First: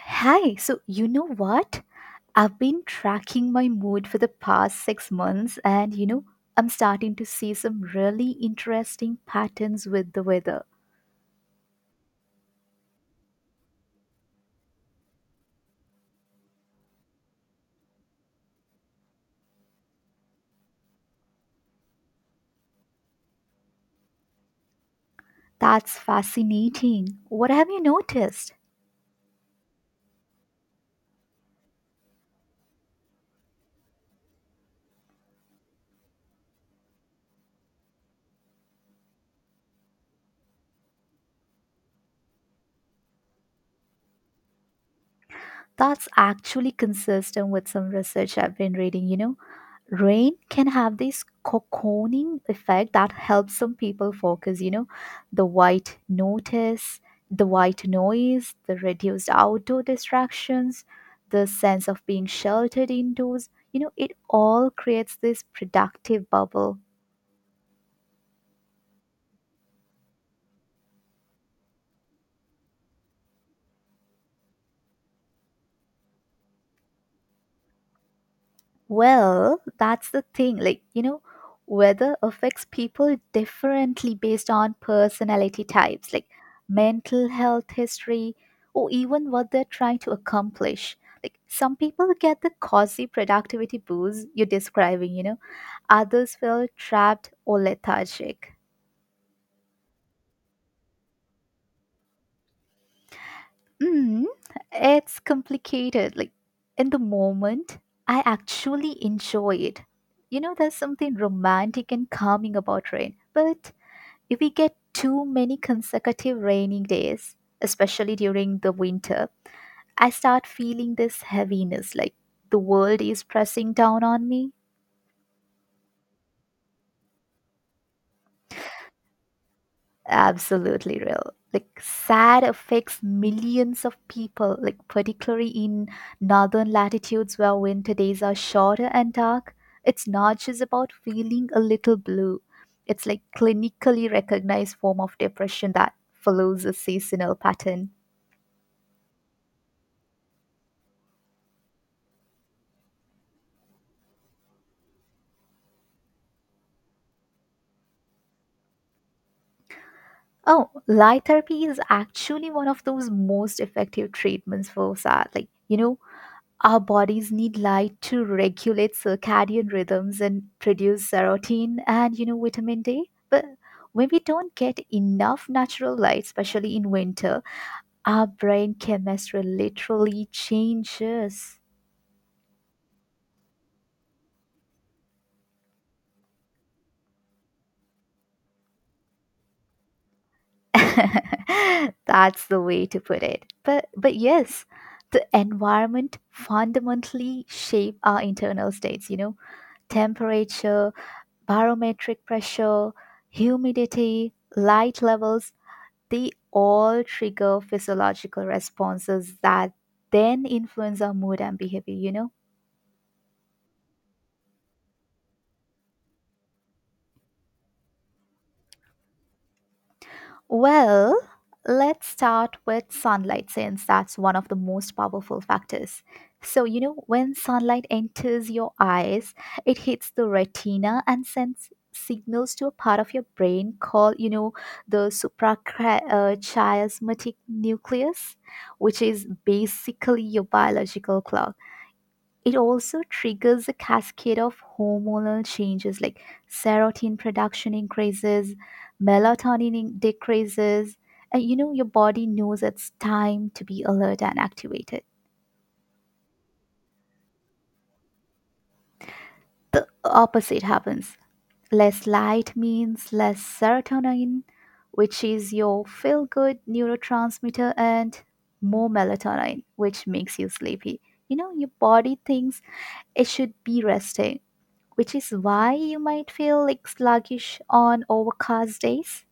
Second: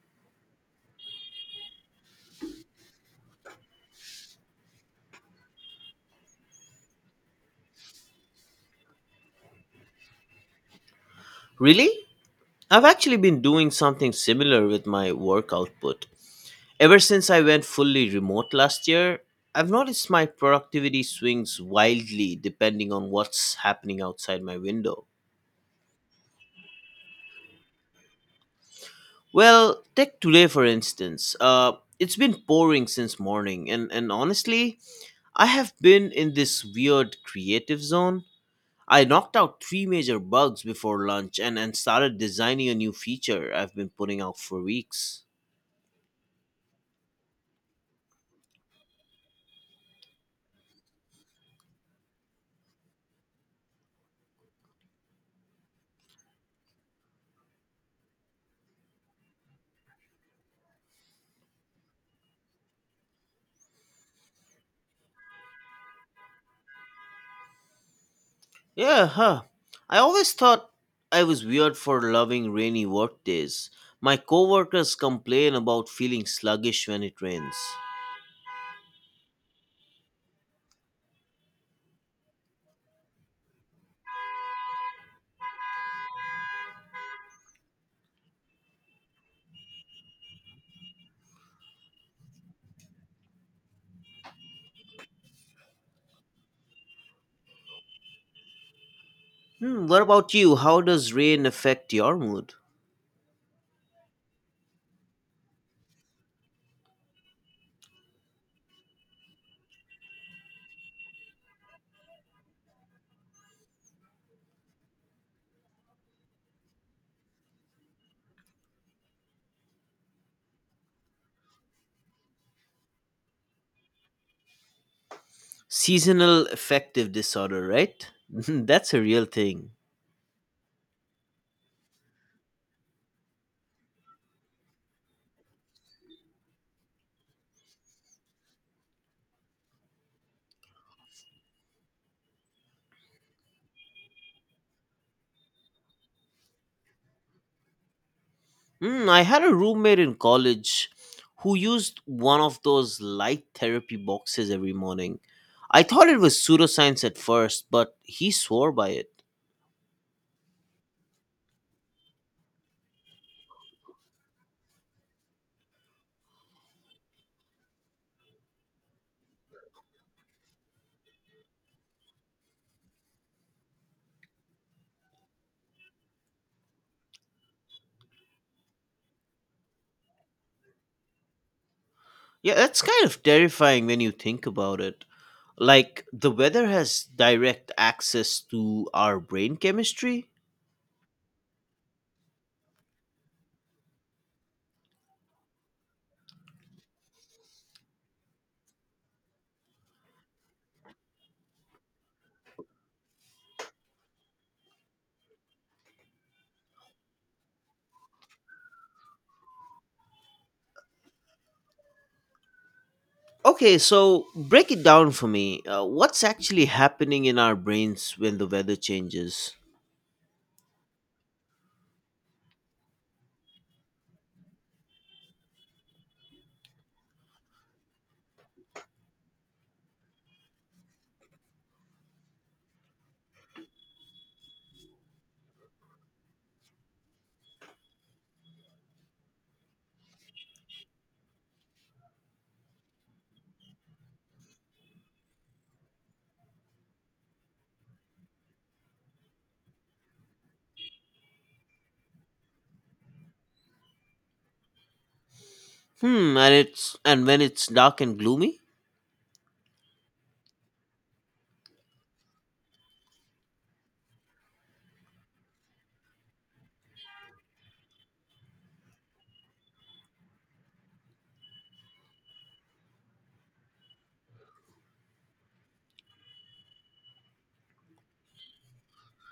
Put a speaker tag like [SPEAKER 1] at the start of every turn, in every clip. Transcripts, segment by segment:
[SPEAKER 1] Hi, so you know what? I've been tracking my mood for the past 6 months, and I'm starting to see some really interesting patterns with the weather.
[SPEAKER 2] Really? I've actually been doing something similar with my work output. Ever since I went fully remote last year, I've noticed my productivity swings wildly depending on what's happening outside my window.
[SPEAKER 1] That's fascinating. What have you noticed?
[SPEAKER 2] Well, take today for instance. It's been pouring since morning, and honestly, I have been in this weird creative zone. I knocked out three major bugs before lunch and started designing a new feature I've been putting out for weeks.
[SPEAKER 1] That's actually consistent with some research I've been reading. Rain can have this cocooning effect that helps some people focus. The white notice the white noise, the reduced outdoor distractions, the sense of being sheltered indoors. It all creates this productive bubble.
[SPEAKER 2] Yeah, huh. I always thought I was weird for loving rainy work days. My coworkers complain about feeling sluggish when it rains.
[SPEAKER 1] Well, that's the thing. Like, weather affects people differently based on personality types, like mental health history, or even what they're trying to accomplish. Like, some people get the cozy productivity boost you're describing, others feel trapped or lethargic.
[SPEAKER 2] Hmm, what about you? How does rain affect your mood?
[SPEAKER 1] Mm, it's complicated. Like, in the moment, I actually enjoy it. There's something romantic and calming about rain. But if we get too many consecutive rainy days, especially during the winter, I start feeling this heaviness, like the world is pressing down on me.
[SPEAKER 2] Seasonal affective disorder, right? That's a real thing.
[SPEAKER 1] Absolutely real. Like, sad affects millions of people, like, particularly in northern latitudes where winter days are shorter and dark. It's not just about feeling a little blue, it's like clinically recognized form of depression that follows a seasonal pattern.
[SPEAKER 2] Hmm, I had a roommate in college who used one of those light therapy boxes every morning. I thought it was pseudoscience at first, but he swore by it.
[SPEAKER 1] Oh, light therapy is actually one of those most effective treatments for SAD. Like, our bodies need light to regulate circadian rhythms and produce serotonin and, vitamin D. But when we don't get enough natural light, especially in winter, our brain chemistry literally changes.
[SPEAKER 2] Yeah, that's kind of terrifying when you think about it. Like, the weather has direct access to our brain chemistry.
[SPEAKER 1] That's the way to put it. But yes, the environment fundamentally shape our internal states, temperature, barometric pressure, humidity, light levels, they all trigger physiological responses that then influence our mood and behavior, you know?
[SPEAKER 2] Okay, so break it down for me. What's actually happening in our brains when the weather changes?
[SPEAKER 1] Well, let's start with sunlight since that's one of the most powerful factors. So, when sunlight enters your eyes, it hits the retina and sends signals to a part of your brain called, the suprachiasmatic nucleus, which is basically your biological clock. It also triggers a cascade of hormonal changes like serotonin production increases, melatonin decreases, and your body knows it's time to be alert and activated.
[SPEAKER 2] Hmm, and when it's dark and gloomy?
[SPEAKER 1] The opposite happens. Less light means less serotonin, which is your feel good neurotransmitter, and more melatonin, which makes you sleepy. You know, your body thinks it should be resting, which is why you might feel like sluggish on overcast days.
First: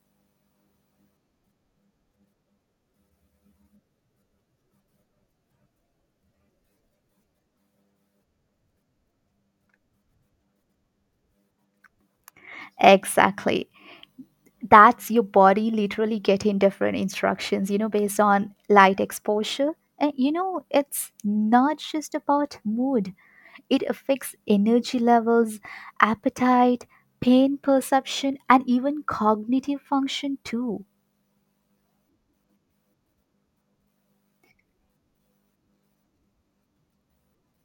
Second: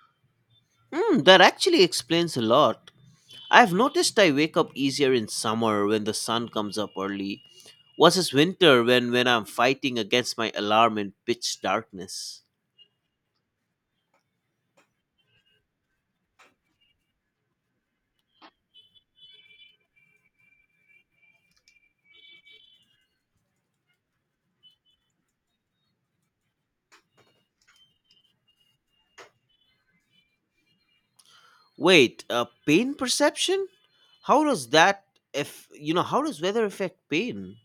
[SPEAKER 2] Hmm, that actually explains a lot. I've noticed I wake up easier in summer when the sun comes up early versus winter when I'm fighting against my alarm in pitch darkness.
[SPEAKER 1] Exactly. That's your body literally getting different instructions, based on light exposure. And it's not just about mood, it affects energy levels, appetite, pain perception, and even cognitive function too.
[SPEAKER 2] Wait, pain perception? How does that if you know how does weather affect pain?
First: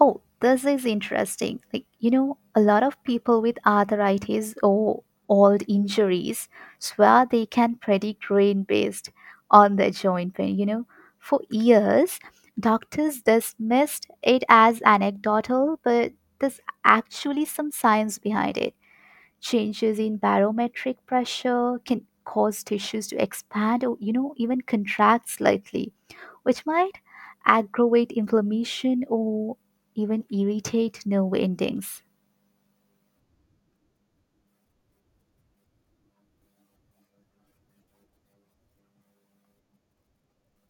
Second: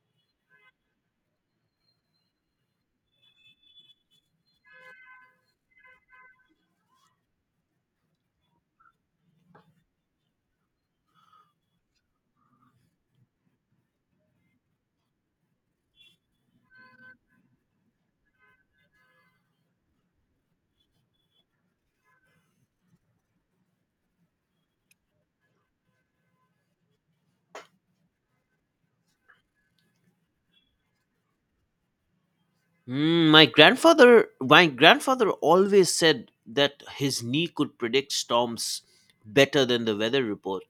[SPEAKER 1] Oh, this is interesting. Like, a lot of people with arthritis or old injuries swear they can predict rain based on their joint pain. For years, doctors dismissed it as anecdotal, but there's actually some science behind it. Changes in barometric pressure can cause tissues to expand or, even contract slightly, which might aggravate inflammation or even irritate nerve endings.
[SPEAKER 2] Mm, my grandfather always said that his knee could predict storms better than the weather report.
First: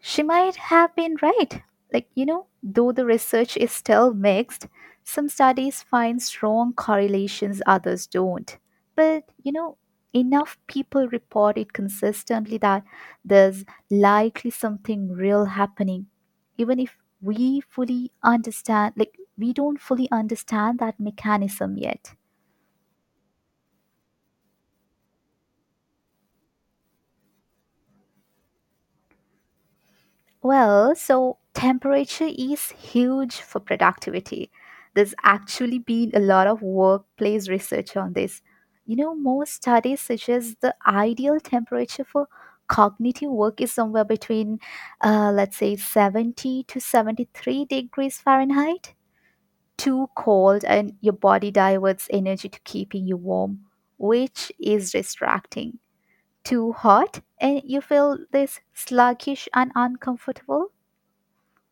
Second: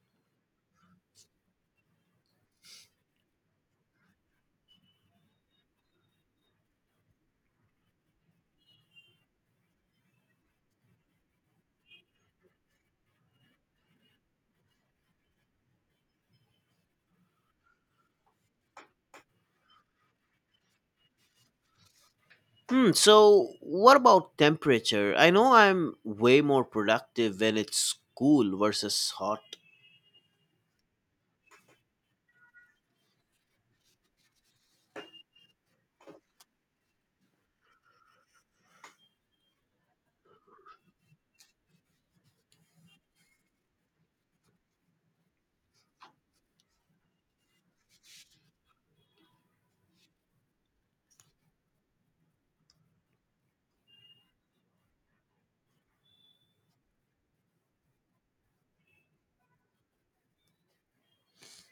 [SPEAKER 1] She might have been right. Like, though the research is still mixed, some studies find strong correlations, others don't. But, enough people report it consistently that there's likely something real happening. Even if we fully understand, like, we don't fully understand that mechanism yet.
[SPEAKER 2] Hmm. So what about temperature? I know I'm way more productive when it's cool versus hot.
[SPEAKER 1] Well, so temperature is huge for productivity. There's actually been a lot of workplace research on this. You know, most studies suggest the ideal temperature for cognitive work is somewhere between, let's say, 70 to 73 degrees Fahrenheit. Too cold, and your body diverts energy to keeping you warm, which is distracting. Too hot, and you feel this sluggish and uncomfortable.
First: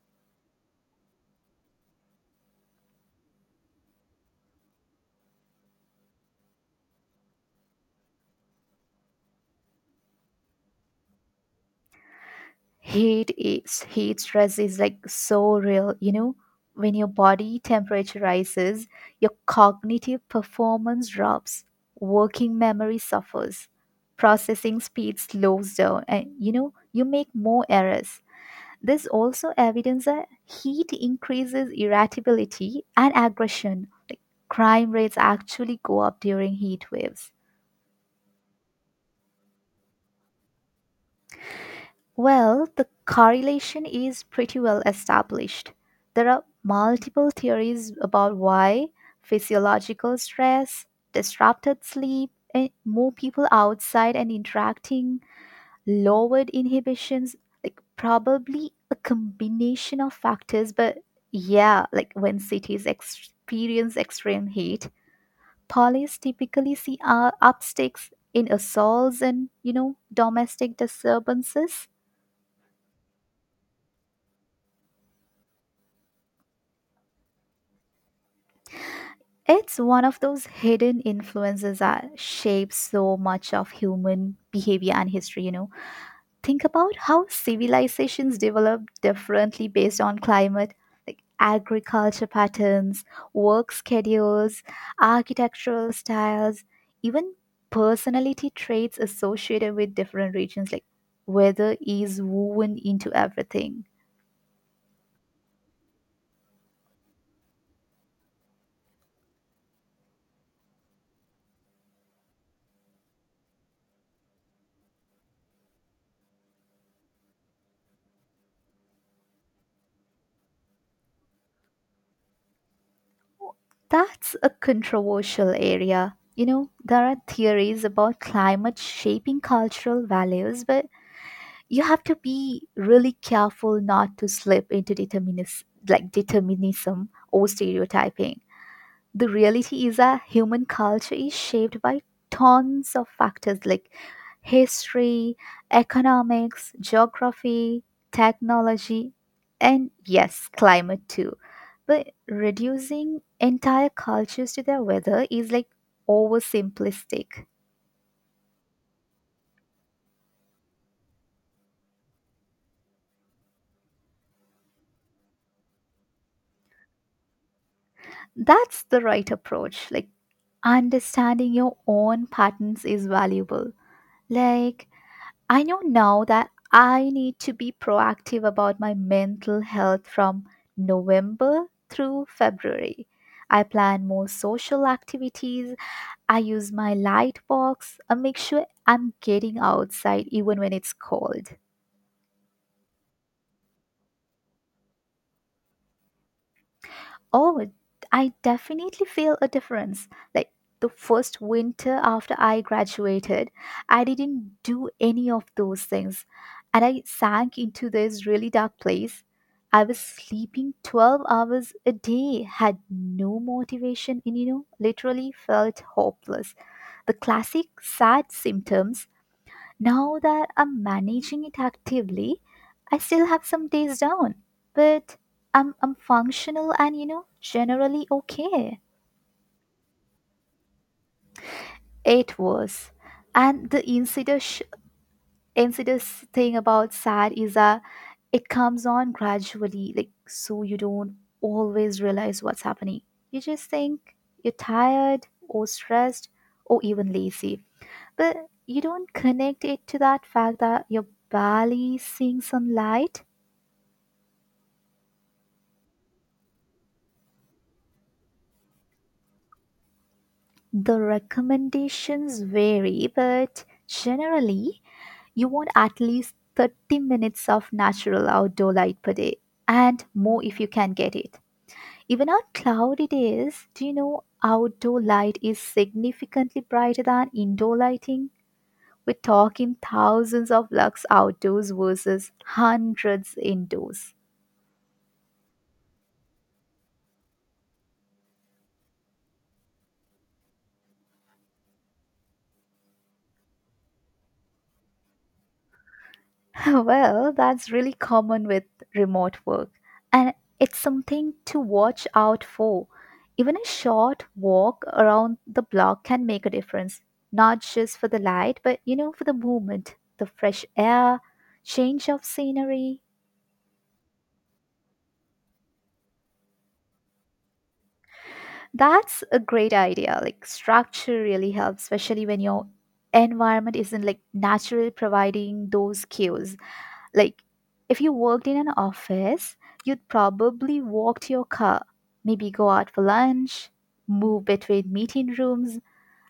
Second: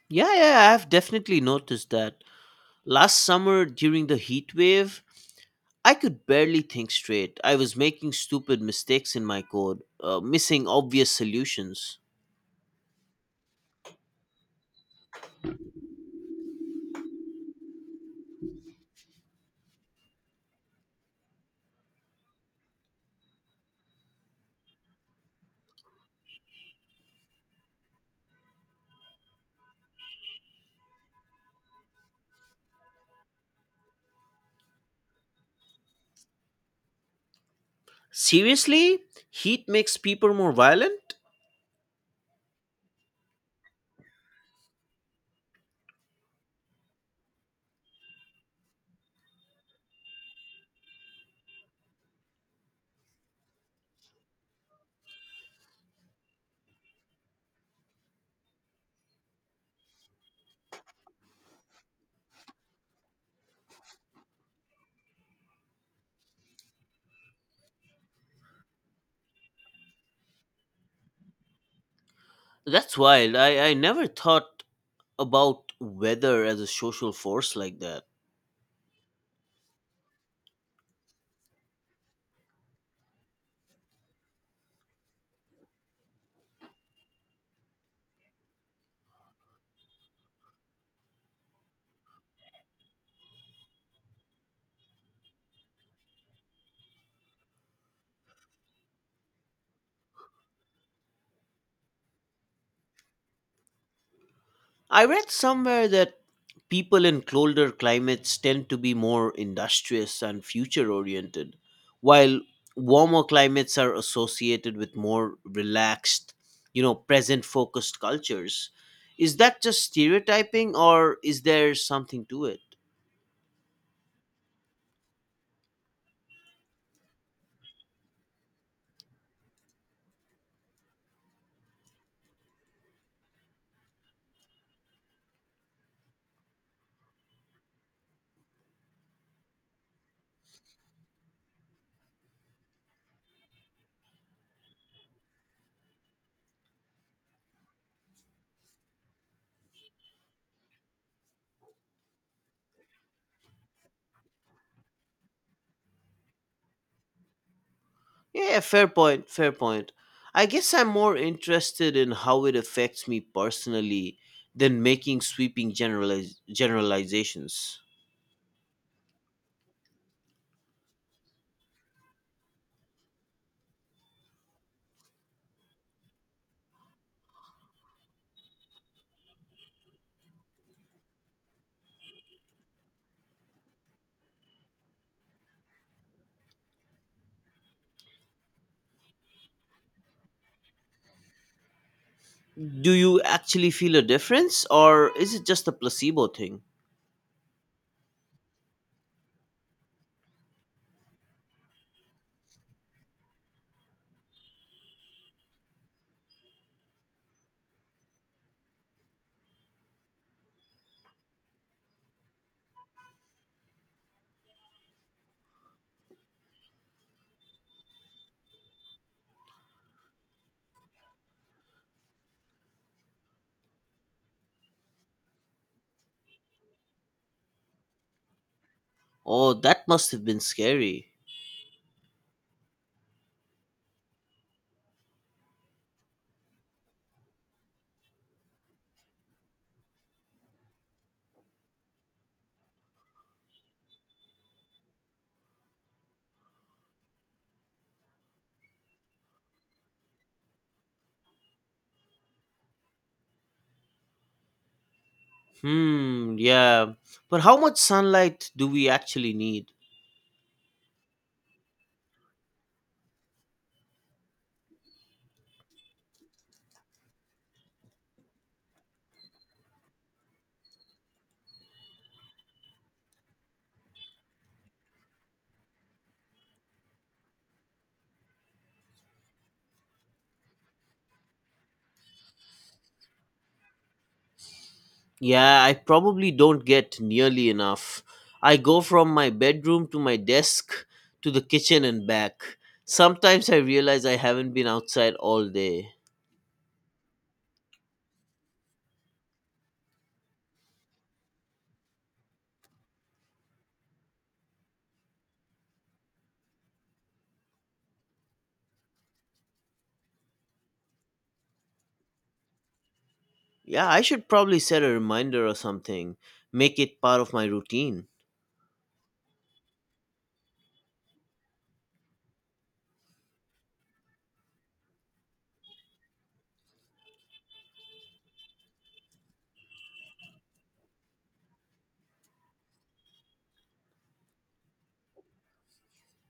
[SPEAKER 2] Yeah, yeah, I've definitely noticed that. Last summer during the heat wave, I could barely think straight. I was making stupid mistakes in my code, missing obvious solutions.
[SPEAKER 1] Heat stress is like so real. When your body temperature rises, your cognitive performance drops, working memory suffers, processing speed slows down, and you make more errors. There's also evidence that heat increases irritability and aggression. Crime rates actually go up during heat waves.
[SPEAKER 2] Seriously? Heat makes people more violent?
[SPEAKER 1] Well, the correlation is pretty well established. There are multiple theories about why: physiological stress, disrupted sleep, and more people outside and interacting, lowered inhibitions, like probably a combination of factors. But yeah, like when cities experience extreme heat, police typically see upsticks in assaults and, domestic disturbances.
[SPEAKER 2] That's wild. I never thought about weather as a social force like that.
[SPEAKER 1] It's one of those hidden influences that shapes so much of human behavior and history. Think about how civilizations developed differently based on climate, like agriculture patterns, work schedules, architectural styles, even personality traits associated with different regions. Like, weather is woven into everything.
[SPEAKER 2] I read somewhere that people in colder climates tend to be more industrious and future oriented, while warmer climates are associated with more relaxed, you know, present focused cultures. Is that just stereotyping or is there something to it?
[SPEAKER 1] That's a controversial area. There are theories about climate shaping cultural values, but you have to be really careful not to slip into like determinism or stereotyping. The reality is that human culture is shaped by tons of factors, like history, economics, geography, technology, and yes, climate too. But reducing entire cultures to their weather is like oversimplistic.
[SPEAKER 2] Yeah, fair point, fair point. I guess I'm more interested in how it affects me personally than making sweeping generalizations.
[SPEAKER 1] That's the right approach. Like, understanding your own patterns is valuable. Like, I know now that I need to be proactive about my mental health from November through February. I plan more social activities. I use my light box and make sure I'm getting outside even when it's cold.
[SPEAKER 2] Do you actually feel a difference, or is it just a placebo thing?
[SPEAKER 1] Oh, I definitely feel a difference. Like, the first winter after I graduated, I didn't do any of those things, and I sank into this really dark place. I was sleeping 12 hours a day, had no motivation, and literally felt hopeless. The classic sad symptoms. Now that I'm managing it actively, I still have some days down, but I'm functional and, generally okay.
[SPEAKER 2] Oh, that must have been scary.
[SPEAKER 1] It was. And the insidious thing about sad is that it comes on gradually, like, so you don't always realize what's happening. You just think you're tired or stressed or even lazy. But you don't connect it to that fact that you're barely seeing sunlight.
[SPEAKER 2] Hmm, yeah. But how much sunlight do we actually need?
[SPEAKER 1] The recommendations vary, but generally, you want at least 30 minutes of natural outdoor light per day and more if you can get it. Even on cloudy days, do you know outdoor light is significantly brighter than indoor lighting? We're talking thousands of lux outdoors versus hundreds indoors.
[SPEAKER 2] Yeah, I probably don't get nearly enough. I go from my bedroom to my desk to the kitchen and back. Sometimes I realize I haven't been outside all day.
[SPEAKER 1] Well, that's really common with remote work, and it's something to watch out for. Even a short walk around the block can make a difference, not just for the light, but for the movement, the fresh air, change of scenery.
[SPEAKER 2] Yeah, I should probably set a reminder or something, make it part of my routine.
[SPEAKER 1] That's a great idea. Like, structure really helps, especially when your environment isn't like naturally providing those cues. Like, if you worked in an office, you'd probably walk to your car, maybe go out for lunch, move between meeting rooms.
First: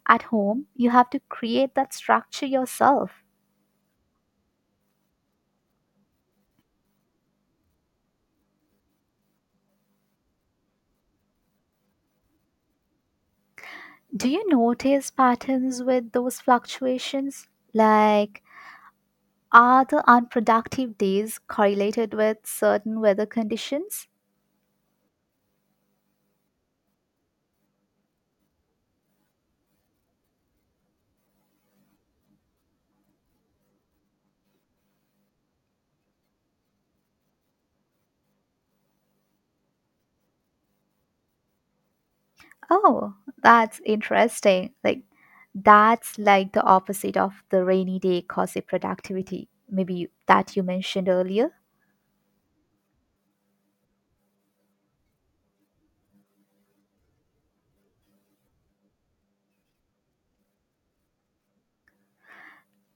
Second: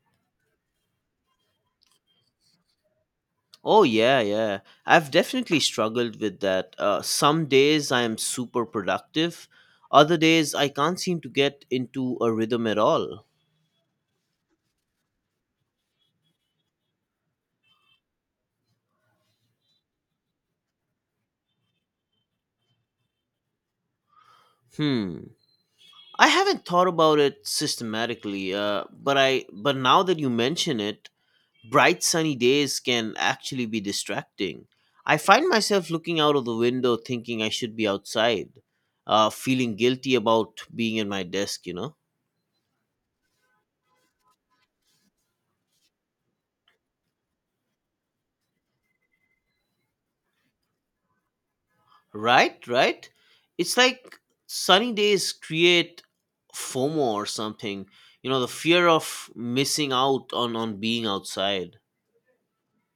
[SPEAKER 1] At home, you have to create that structure yourself.
[SPEAKER 2] Oh, yeah, yeah. I've definitely struggled with that. Some days I am super productive, other days I can't seem to get into a rhythm at all.
[SPEAKER 1] Do you notice patterns with those fluctuations? Like, are the unproductive days correlated with certain weather conditions?
[SPEAKER 2] Hmm. I haven't thought about it systematically, but now that you mention it, bright sunny days can actually be distracting. I find myself looking out of the window thinking I should be outside, feeling guilty about being at my desk, you know?
[SPEAKER 1] Oh, that's interesting. Like, that's like the opposite of the rainy day gossip productivity. Maybe that you mentioned earlier.
[SPEAKER 2] Right, right. It's like sunny days create FOMO or something. You know, the fear of missing out on being outside.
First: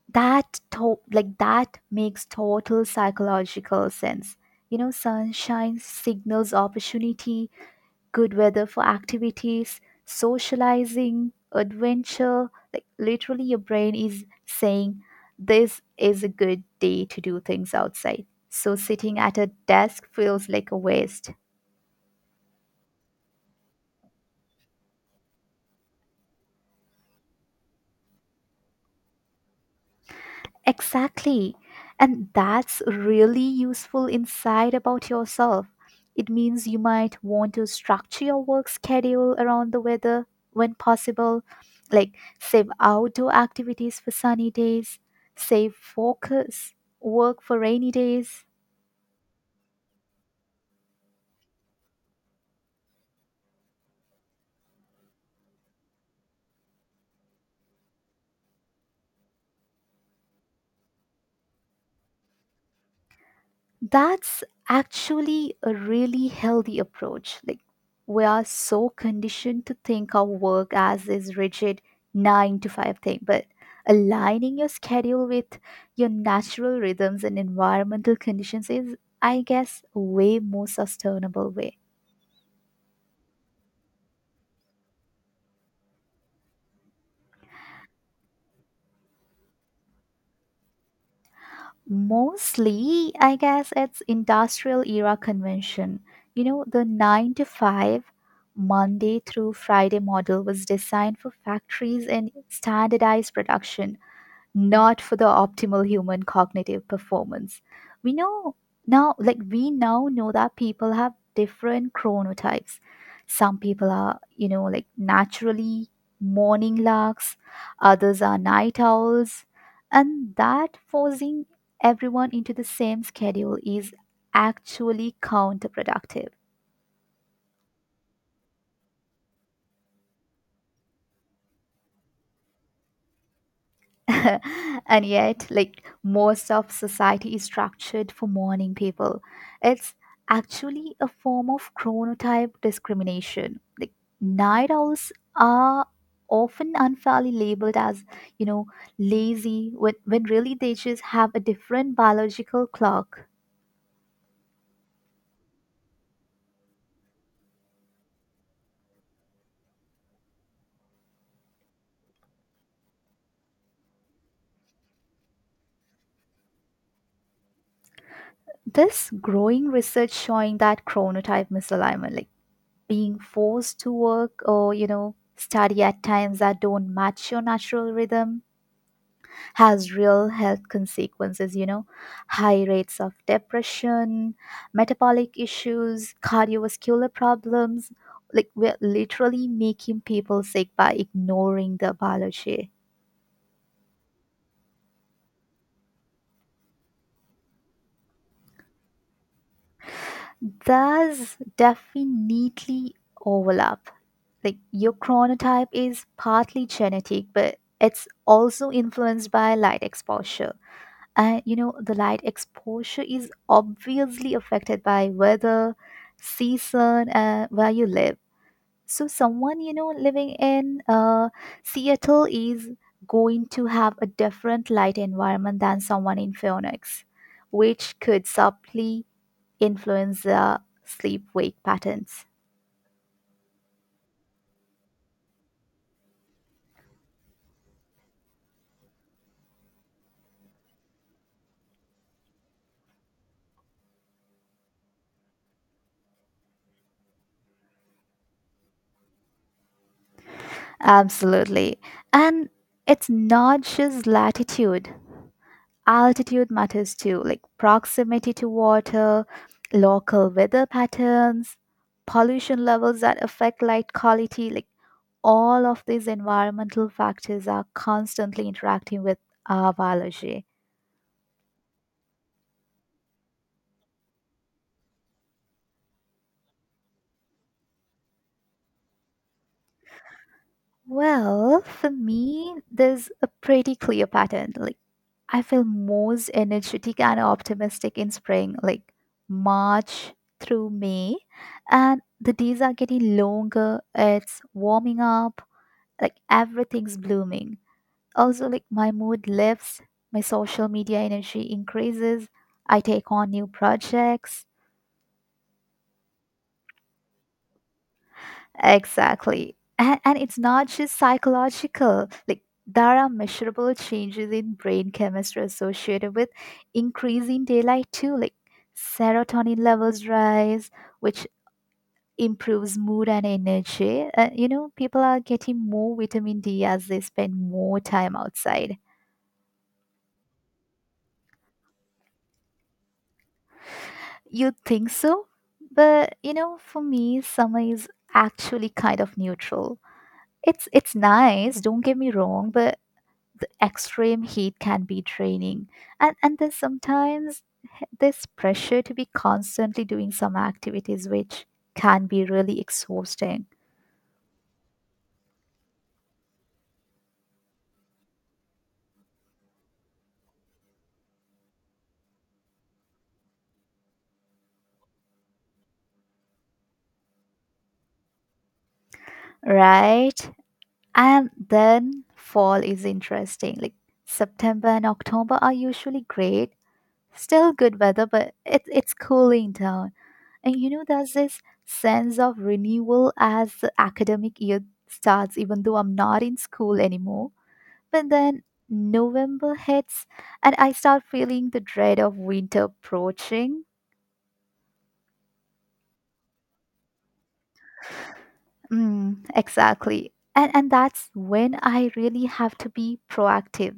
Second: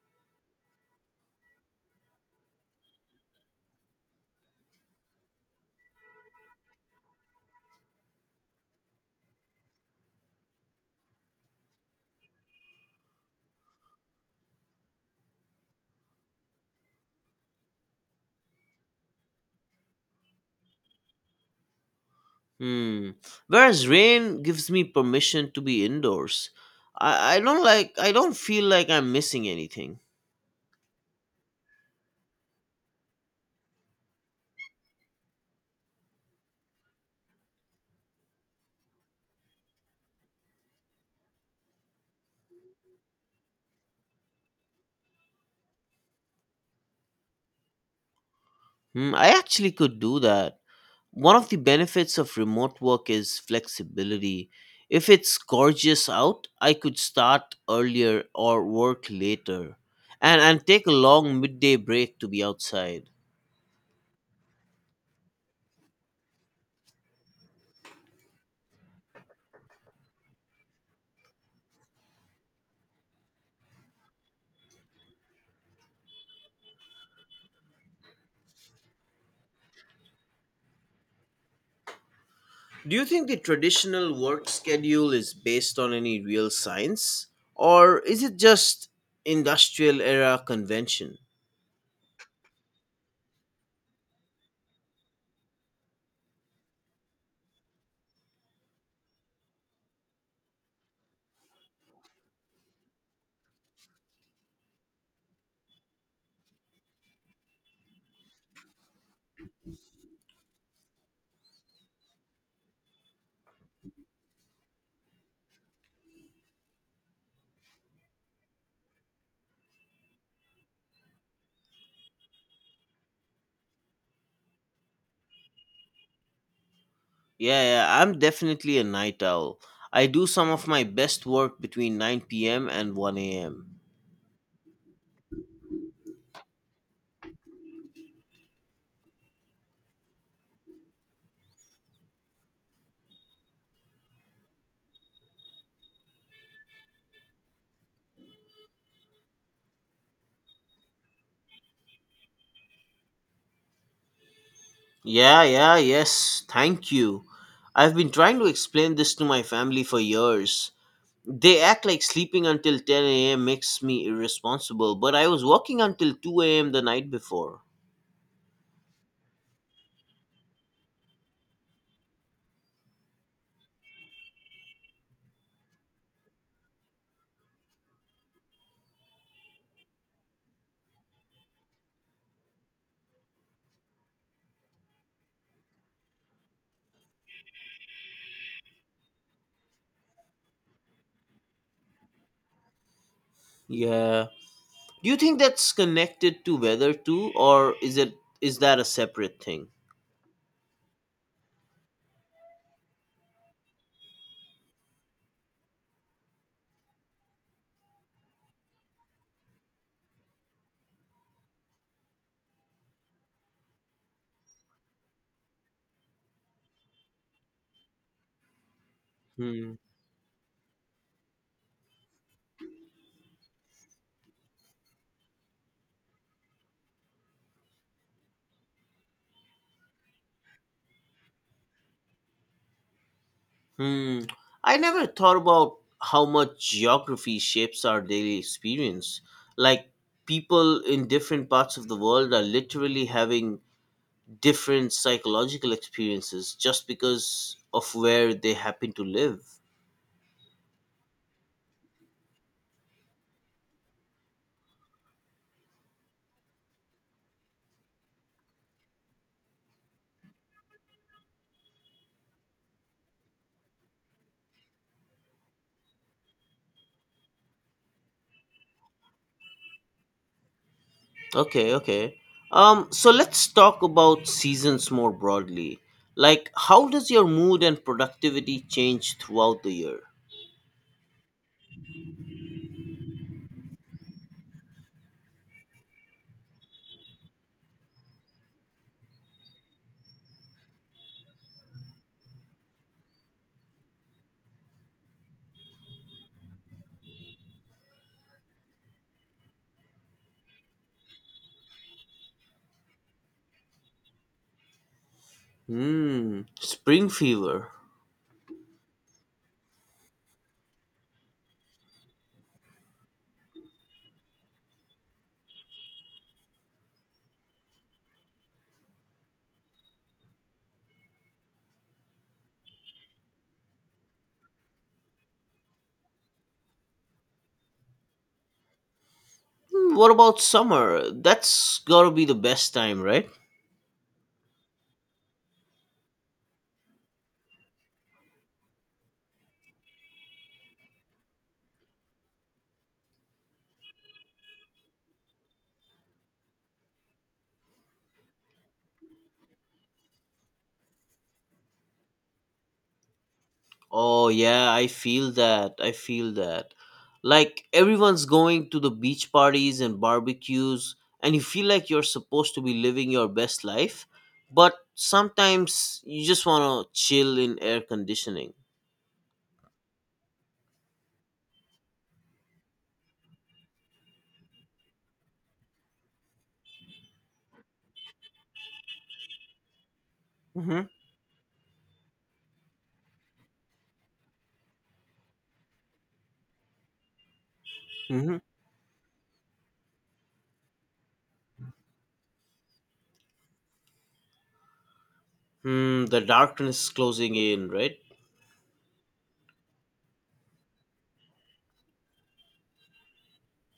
[SPEAKER 1] That to- like that makes total psychological sense. Sunshine signals opportunity, good weather for activities, socializing, adventure. Like, literally, your brain is saying, "This is a good day to do things outside." So, sitting at a desk feels like a waste.
[SPEAKER 2] Hmm. Whereas rain gives me permission to be indoors. I don't feel like I'm missing anything.
[SPEAKER 1] Exactly. And that's really useful insight about yourself. It means you might want to structure your work schedule around the weather when possible, like save outdoor activities for sunny days, save focus work for rainy days.
[SPEAKER 2] Hmm. I actually could do that. One of the benefits of remote work is flexibility. If it's gorgeous out, I could start earlier or work later and take a long midday break to be outside.
[SPEAKER 1] That's actually a really healthy approach. Like, we are so conditioned to think of work as this rigid nine to five thing, but aligning your schedule with your natural rhythms and environmental conditions is, I guess, way more sustainable way.
[SPEAKER 2] Do you think the traditional work schedule is based on any real science or is it just industrial era convention?
[SPEAKER 1] Mostly, I guess it's industrial era convention. The 9 to 5 Monday through Friday model was designed for factories and standardized production, not for the optimal human cognitive performance. We know we now know that people have different chronotypes. Some people are, like naturally morning larks, others are night owls, and that forcing everyone into the same schedule is actually counterproductive.
[SPEAKER 2] Yeah, yeah, I'm definitely a night owl. I do some of my best work between 9 p.m. and 1 a.m.
[SPEAKER 1] And yet, like, most of society is structured for morning people. It's actually a form of chronotype discrimination. Like, night owls are often unfairly labeled as, you know, lazy when really they just have a different biological clock.
[SPEAKER 2] Yeah, yeah, yes. Thank you. I've been trying to explain this to my family for years. They act like sleeping until 10 a.m. makes me irresponsible, but I was working until 2 a.m. the night before.
[SPEAKER 1] This growing research showing that chronotype misalignment, like being forced to work or, study at times that don't match your natural rhythm has real health consequences, high rates of depression, metabolic issues, cardiovascular problems. Like, we're literally making people sick by ignoring the biology.
[SPEAKER 2] Yeah. Do you think that's connected to weather too, or is that a separate thing?
[SPEAKER 1] Does definitely overlap. Like, your chronotype is partly genetic, but it's also influenced by light exposure. And you know the light exposure is obviously affected by weather, season, where you live. So someone, you
[SPEAKER 2] Hmm.
[SPEAKER 1] know, living in Seattle is going to have a different light environment than someone in Phoenix, which could subtly influence their sleep wake patterns.
[SPEAKER 2] Hmm. I never thought about how much geography shapes our daily experience. Like people in different parts of the world are literally having different psychological experiences just because of where they happen to live.
[SPEAKER 1] Absolutely. And it's not just latitude. Altitude matters too, like proximity to water, local weather patterns, pollution levels that affect light quality. Like, all of these environmental factors are constantly interacting with our biology.
[SPEAKER 2] Okay, okay. So let's talk about seasons more broadly. Like, how does your mood and productivity change throughout the year?
[SPEAKER 1] Well, for me, there's a pretty clear pattern. Like, I feel most energetic and optimistic in spring, like March through May. And the days are getting longer, it's warming up, like everything's blooming. Also, like, my mood lifts, my social media energy increases, I take on new projects.
[SPEAKER 2] Hmm, spring fever.
[SPEAKER 1] Exactly. And it's not just psychological, like, there are measurable changes in brain chemistry associated with increasing daylight, too. Like, serotonin levels rise, which improves mood and energy. People are getting more vitamin D as they spend more time outside.
[SPEAKER 2] Hmm, what about summer? That's gotta be the best time, right?
[SPEAKER 1] You would think so? But, you know, for me, summer is actually kind of neutral. It's nice, don't get me wrong, but the extreme heat can be draining. And then sometimes this pressure to be constantly doing some activities, which can be really exhausting,
[SPEAKER 2] Oh yeah, I feel that. I feel that. Like everyone's going to the beach parties and barbecues and you feel like you're supposed to be living your best life, but sometimes you just want to chill in air conditioning.
[SPEAKER 1] right? And then fall is interesting. Like, September and October are usually great. Still good weather, but it's cooling down. And, you know,
[SPEAKER 2] Hmm.
[SPEAKER 1] there's this sense of renewal as the academic year starts, even though I'm not in school anymore. But
[SPEAKER 2] Hmm.
[SPEAKER 1] then November hits, and I start feeling the dread of winter approaching.
[SPEAKER 2] Hmm, the darkness is closing in, right?
[SPEAKER 1] Mm, exactly. And that's when I really have to be proactive.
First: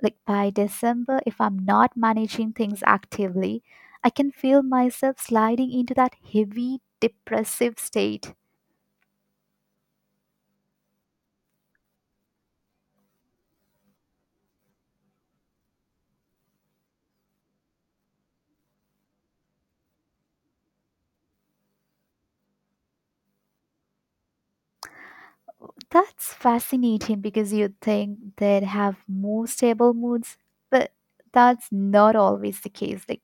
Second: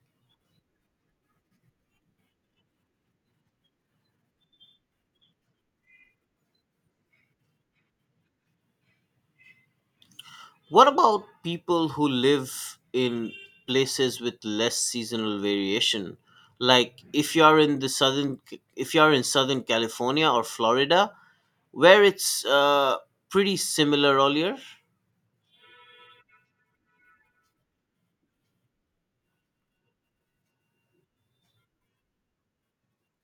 [SPEAKER 1] Like, by December, if I'm not managing things actively, I can feel myself sliding into that heavy, depressive state.
[SPEAKER 2] What about people who live in places with less seasonal variation? Like if you are in the southern, if you are in Southern California or Florida, where it's pretty similar all year.
[SPEAKER 1] That's fascinating, because you'd think they'd have more stable moods, but that's not always the case. Like,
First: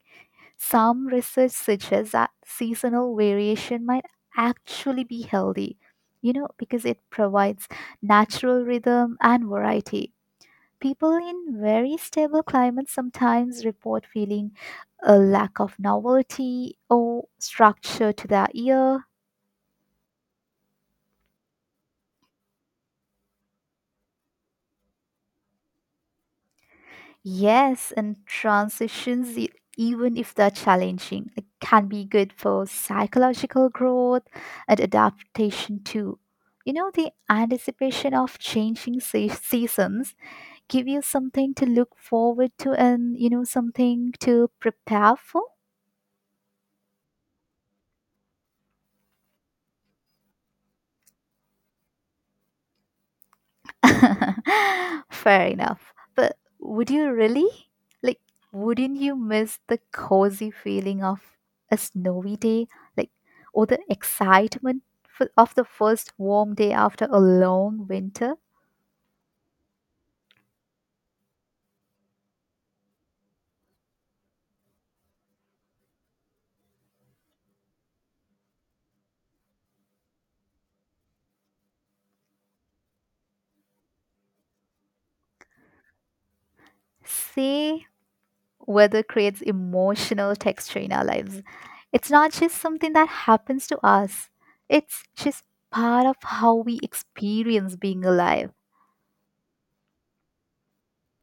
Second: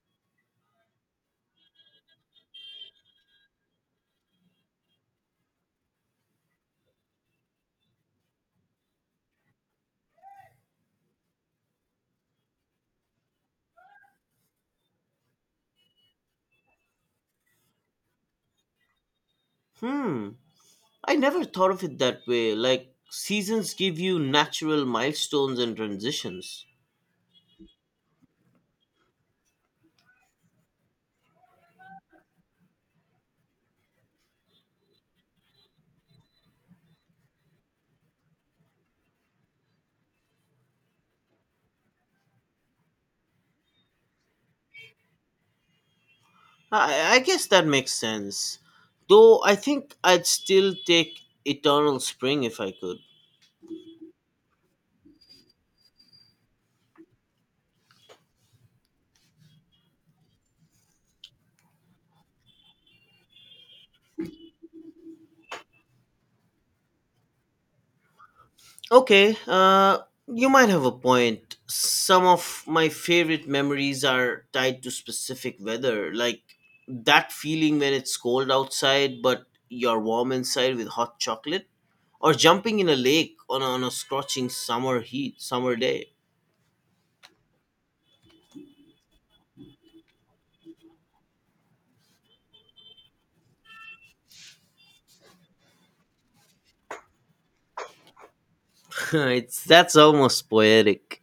[SPEAKER 1] some research suggests that seasonal variation might actually be healthy, you know, because it provides natural rhythm and variety. People in very stable climates sometimes report feeling a lack of novelty or structure to their year.
[SPEAKER 2] Hmm. I never thought of it that way. Like seasons give you natural milestones and transitions.
[SPEAKER 1] Yes, and transitions, even if they're challenging, like, can be good for psychological growth and adaptation too. You know, the anticipation of changing seasons give you something to look forward to and, you know, something to prepare for.
[SPEAKER 2] I guess that makes sense. Though I think I'd still take Eternal Spring if I could.
[SPEAKER 1] Fair enough. But would you really? Like, wouldn't you miss the cozy feeling of a snowy day? Like, or the excitement of the first warm day after a long winter?
[SPEAKER 2] Okay, you might have a point. Some of my favorite memories are tied to specific weather, like that feeling when it's cold outside but you're warm inside with hot chocolate, or jumping in a lake on a scorching summer day.
[SPEAKER 1] See, weather creates emotional texture in our lives. It's not just something that happens to us, it's just part of how we experience being alive.
[SPEAKER 2] it's that's almost poetic.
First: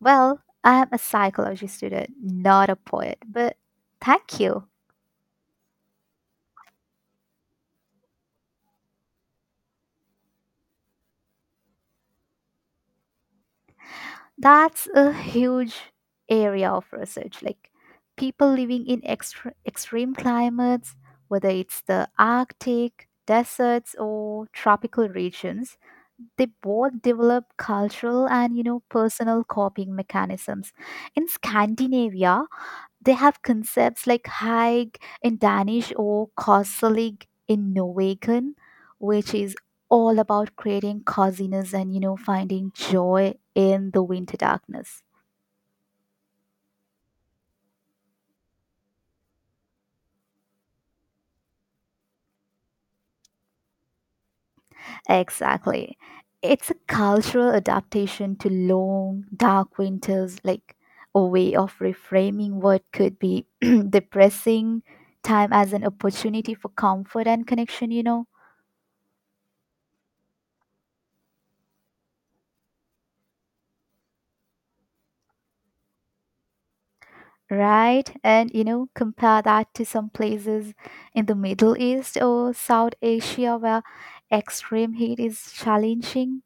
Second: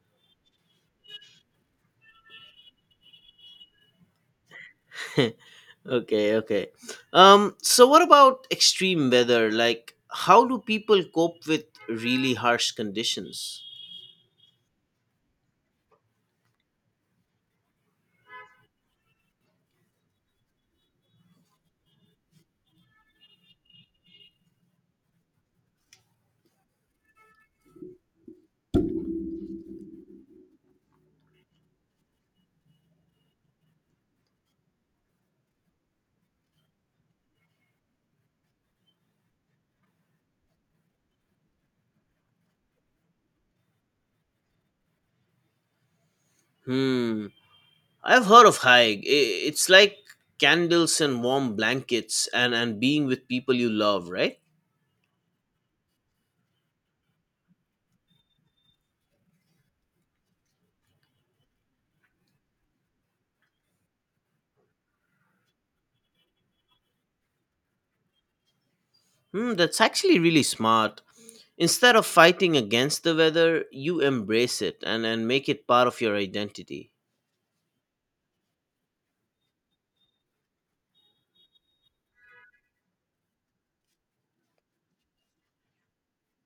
[SPEAKER 1] Well, I'm a psychology student, not a poet, but thank you.
[SPEAKER 2] Okay, okay. So what about extreme weather? Like, how do people cope with really harsh conditions?
[SPEAKER 1] That's a huge area of research. Like, people living in extreme climates, whether it's the Arctic, deserts, or tropical regions, they both develop cultural and, you know, personal coping mechanisms. In Scandinavia, they have concepts like Haig in Danish or Korselig in Norwegian, which is all about creating coziness and, you know, finding joy in the winter darkness.
[SPEAKER 2] Hmm. I've heard of Haig. I- It's like candles and warm blankets and being with people you love, right?
[SPEAKER 1] Exactly. It's a cultural adaptation to long, dark winters, like a way of reframing what could be depressing time as an opportunity for comfort and connection, you know?
[SPEAKER 2] Hmm, that's actually really smart. Instead of fighting against the weather, you embrace it and make it part of your identity.
[SPEAKER 1] Right, and, you know, compare that to some places in the Middle East or South Asia where extreme heat is challenging.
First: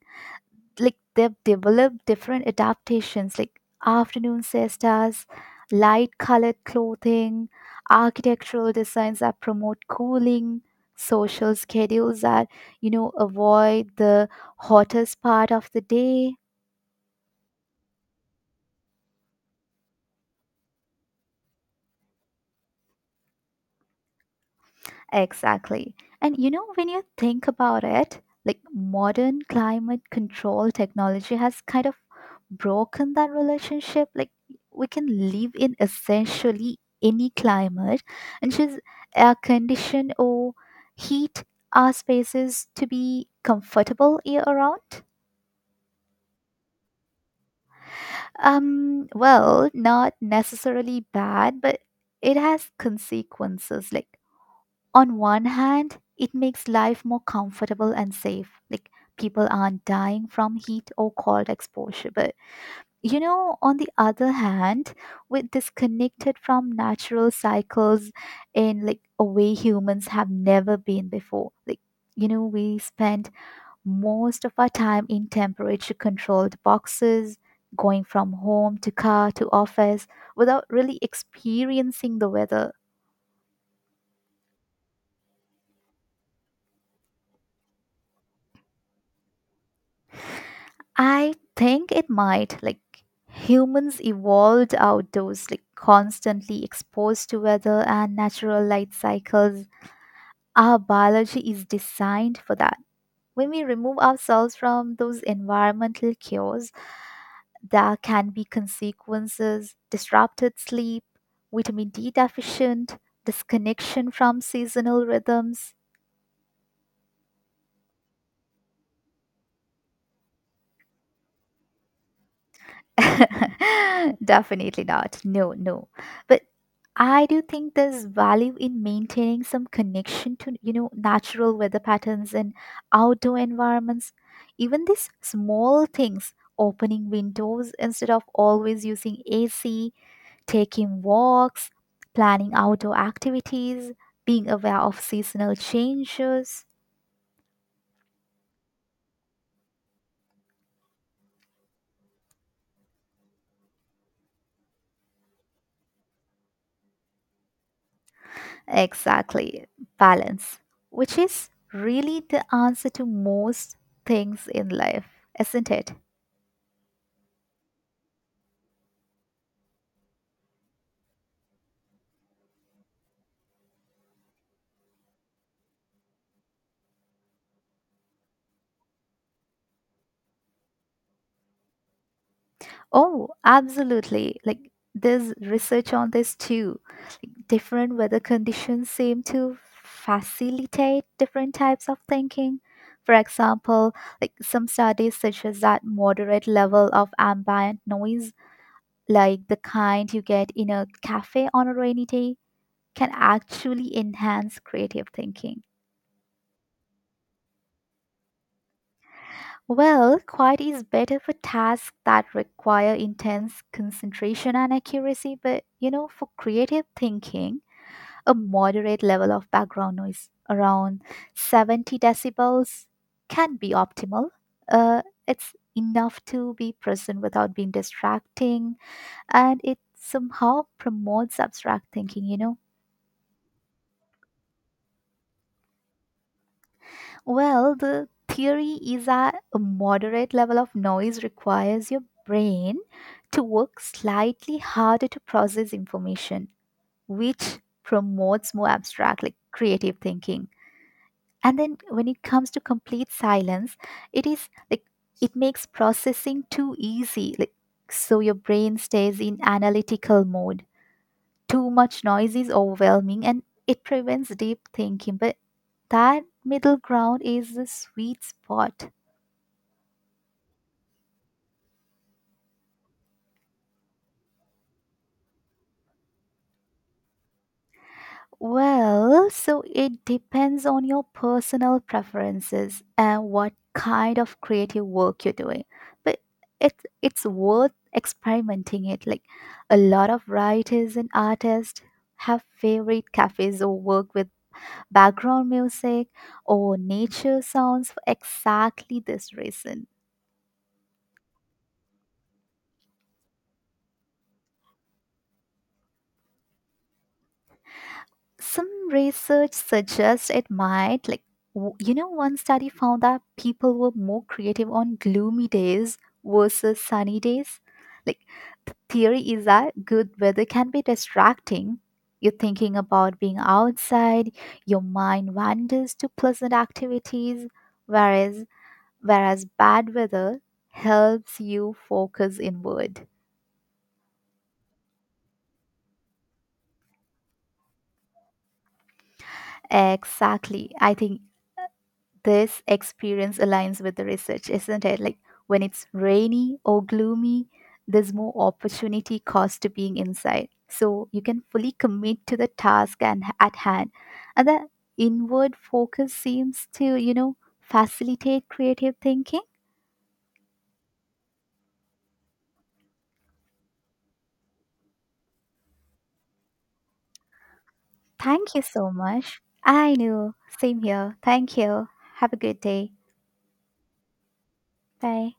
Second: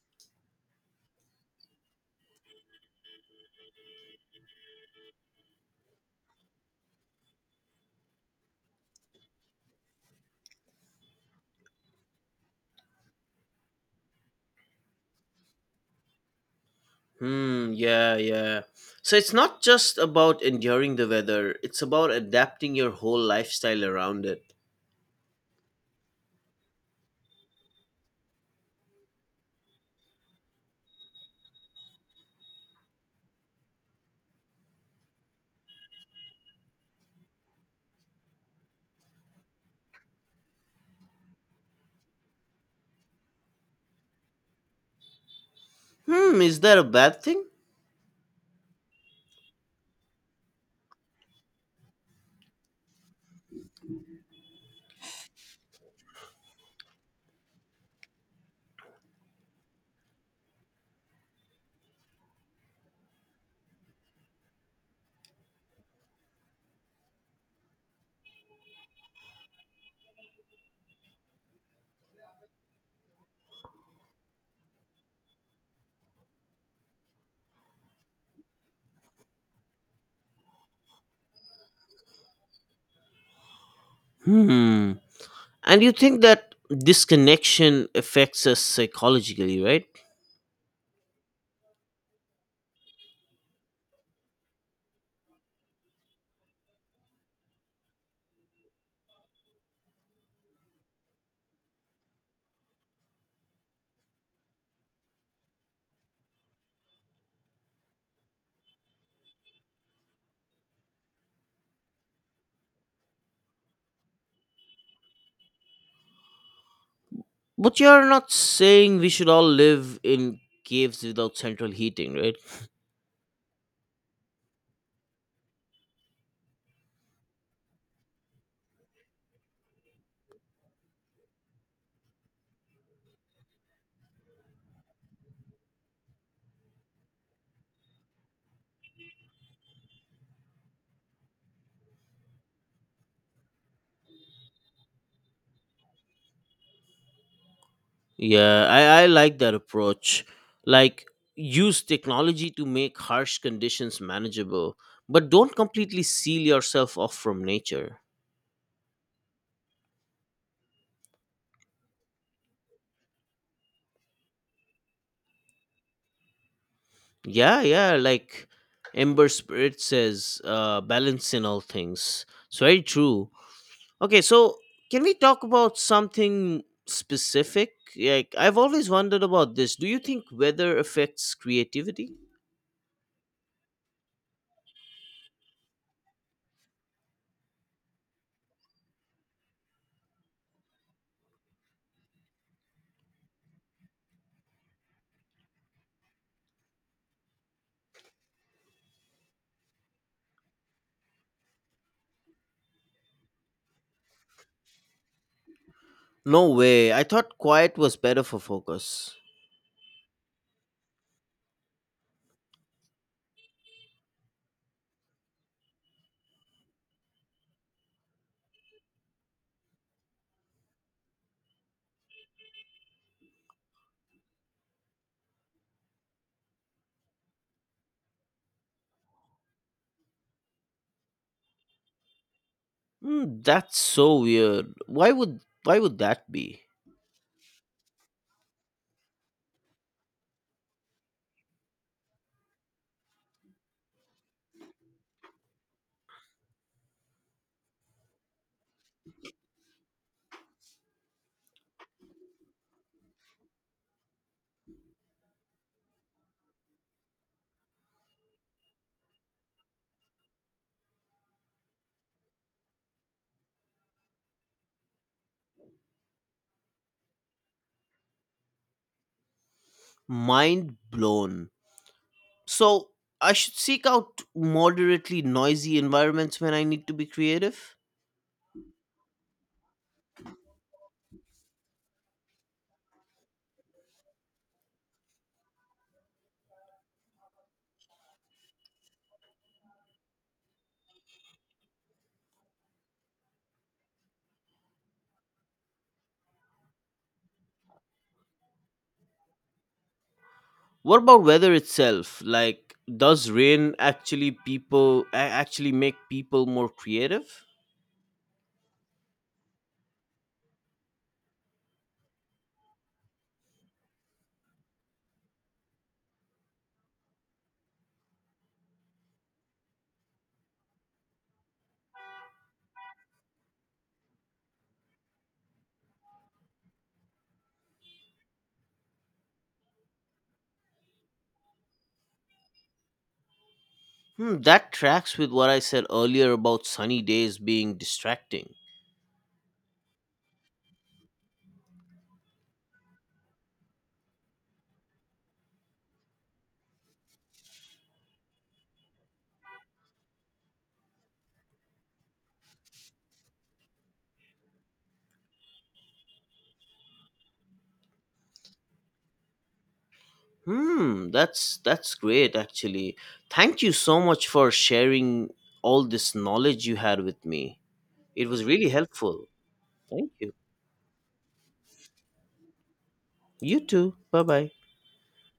[SPEAKER 1] Like, they've developed different adaptations, like afternoon siestas, light colored clothing, architectural designs that promote cooling, social schedules that, you know, avoid the hottest part of the day.
[SPEAKER 2] Hmm, yeah, yeah. So it's not just about enduring the weather, it's about adapting your whole lifestyle around it.
[SPEAKER 1] Exactly. And, you know, when you think about it, like, modern climate control technology has kind of broken that relationship. Like, we can live in essentially any climate and just air condition or heat our spaces to be comfortable year around.
[SPEAKER 2] Hmm, is that a bad thing?
[SPEAKER 1] Well, not necessarily bad, but it has consequences. Like, on one hand, it makes life more comfortable and safe. Like, people aren't dying from heat or cold exposure. But, you know, on the other hand, we're disconnected from natural cycles in like a way humans have never been before. Like, you know, we spend most of our time in temperature controlled boxes, going from home to car to office without really experiencing the weather.
[SPEAKER 2] Hmm. And you think that disconnection affects us psychologically, right?
[SPEAKER 1] I think it might. Like, humans evolved outdoors, like constantly exposed to weather and natural light cycles. Our biology is designed for that. When we remove ourselves from those environmental cues, there can be consequences: disrupted sleep, vitamin D deficient, disconnection from seasonal rhythms.
[SPEAKER 2] But you're not saying we should all live in caves without central heating, right?
[SPEAKER 1] Definitely not. No, no. But I do think there's value in maintaining some connection to, you know, natural weather patterns and outdoor environments. Even these small things: opening windows instead of always using AC, taking walks, planning outdoor activities, being aware of seasonal changes.
[SPEAKER 2] Yeah, I like that approach. Like, use technology to make harsh conditions manageable, but don't completely seal yourself off from nature.
[SPEAKER 1] Exactly, balance, which is really the answer to most things in life, isn't it?
[SPEAKER 2] Yeah, yeah, like Ember Spirit says, balance in all things. It's very true. Okay, so can we talk about something specific? Like, I've always wondered about this. Do you think weather affects creativity?
[SPEAKER 1] Oh, absolutely. Like, there's research on this too. Different weather conditions seem to facilitate different types of thinking. For example, like, some studies suggest that moderate level of ambient noise, like the kind you get in a cafe on a rainy day, can actually enhance creative thinking.
[SPEAKER 2] No way. I thought quiet was better for focus.
[SPEAKER 1] Well, quiet is better for tasks that require intense concentration and accuracy, but, you know, for creative thinking, a moderate level of background noise around 70 decibels can be optimal. It's enough to be present without being distracting, and it somehow promotes abstract thinking, you know.
[SPEAKER 2] Mm, that's so weird. Why would that be?
[SPEAKER 1] Well, the theory is that a moderate level of noise requires your brain to work slightly harder to process information, which promotes more abstract, like creative thinking. And then when it comes to complete silence, it is like, it makes processing too easy, like, so your brain stays in analytical mode. Too much noise is overwhelming and it prevents deep thinking, but that middle ground is the sweet spot.
[SPEAKER 2] Mind blown. So I should seek out moderately noisy environments when I need to be creative.
[SPEAKER 1] Well, so it depends on your personal preferences and what kind of creative work you're doing. But it, it's worth experimenting it. Like, a lot of writers and artists have favorite cafes or work with background music or nature sounds for exactly this reason.
[SPEAKER 2] What about weather itself? Like, does rain actually actually make people more creative?
[SPEAKER 1] Some research suggests it might. Like, you know, one study found that people were more creative on gloomy days versus sunny days. Like, the theory is that good weather can be distracting, you're thinking about being outside, your mind wanders to pleasant activities, whereas, bad weather helps you focus inward.
[SPEAKER 2] Hmm, that tracks with what I said earlier about sunny days being distracting.
[SPEAKER 1] Exactly. I think this experience aligns with the research, isn't it? Like, when it's rainy or gloomy, there's more opportunity cost to being inside. So you can fully commit to the task and at hand. And that inward focus seems to, you know, facilitate creative thinking.
[SPEAKER 2] Hmm, that's great actually. Thank you so much for sharing all this knowledge you had with me. It was
[SPEAKER 1] Thank you
[SPEAKER 2] really
[SPEAKER 1] so
[SPEAKER 2] helpful.
[SPEAKER 1] much. I
[SPEAKER 2] Thank you.
[SPEAKER 1] know. Same here. Thank you. Have a good day.
[SPEAKER 2] You too. Bye-bye.
[SPEAKER 1] Bye.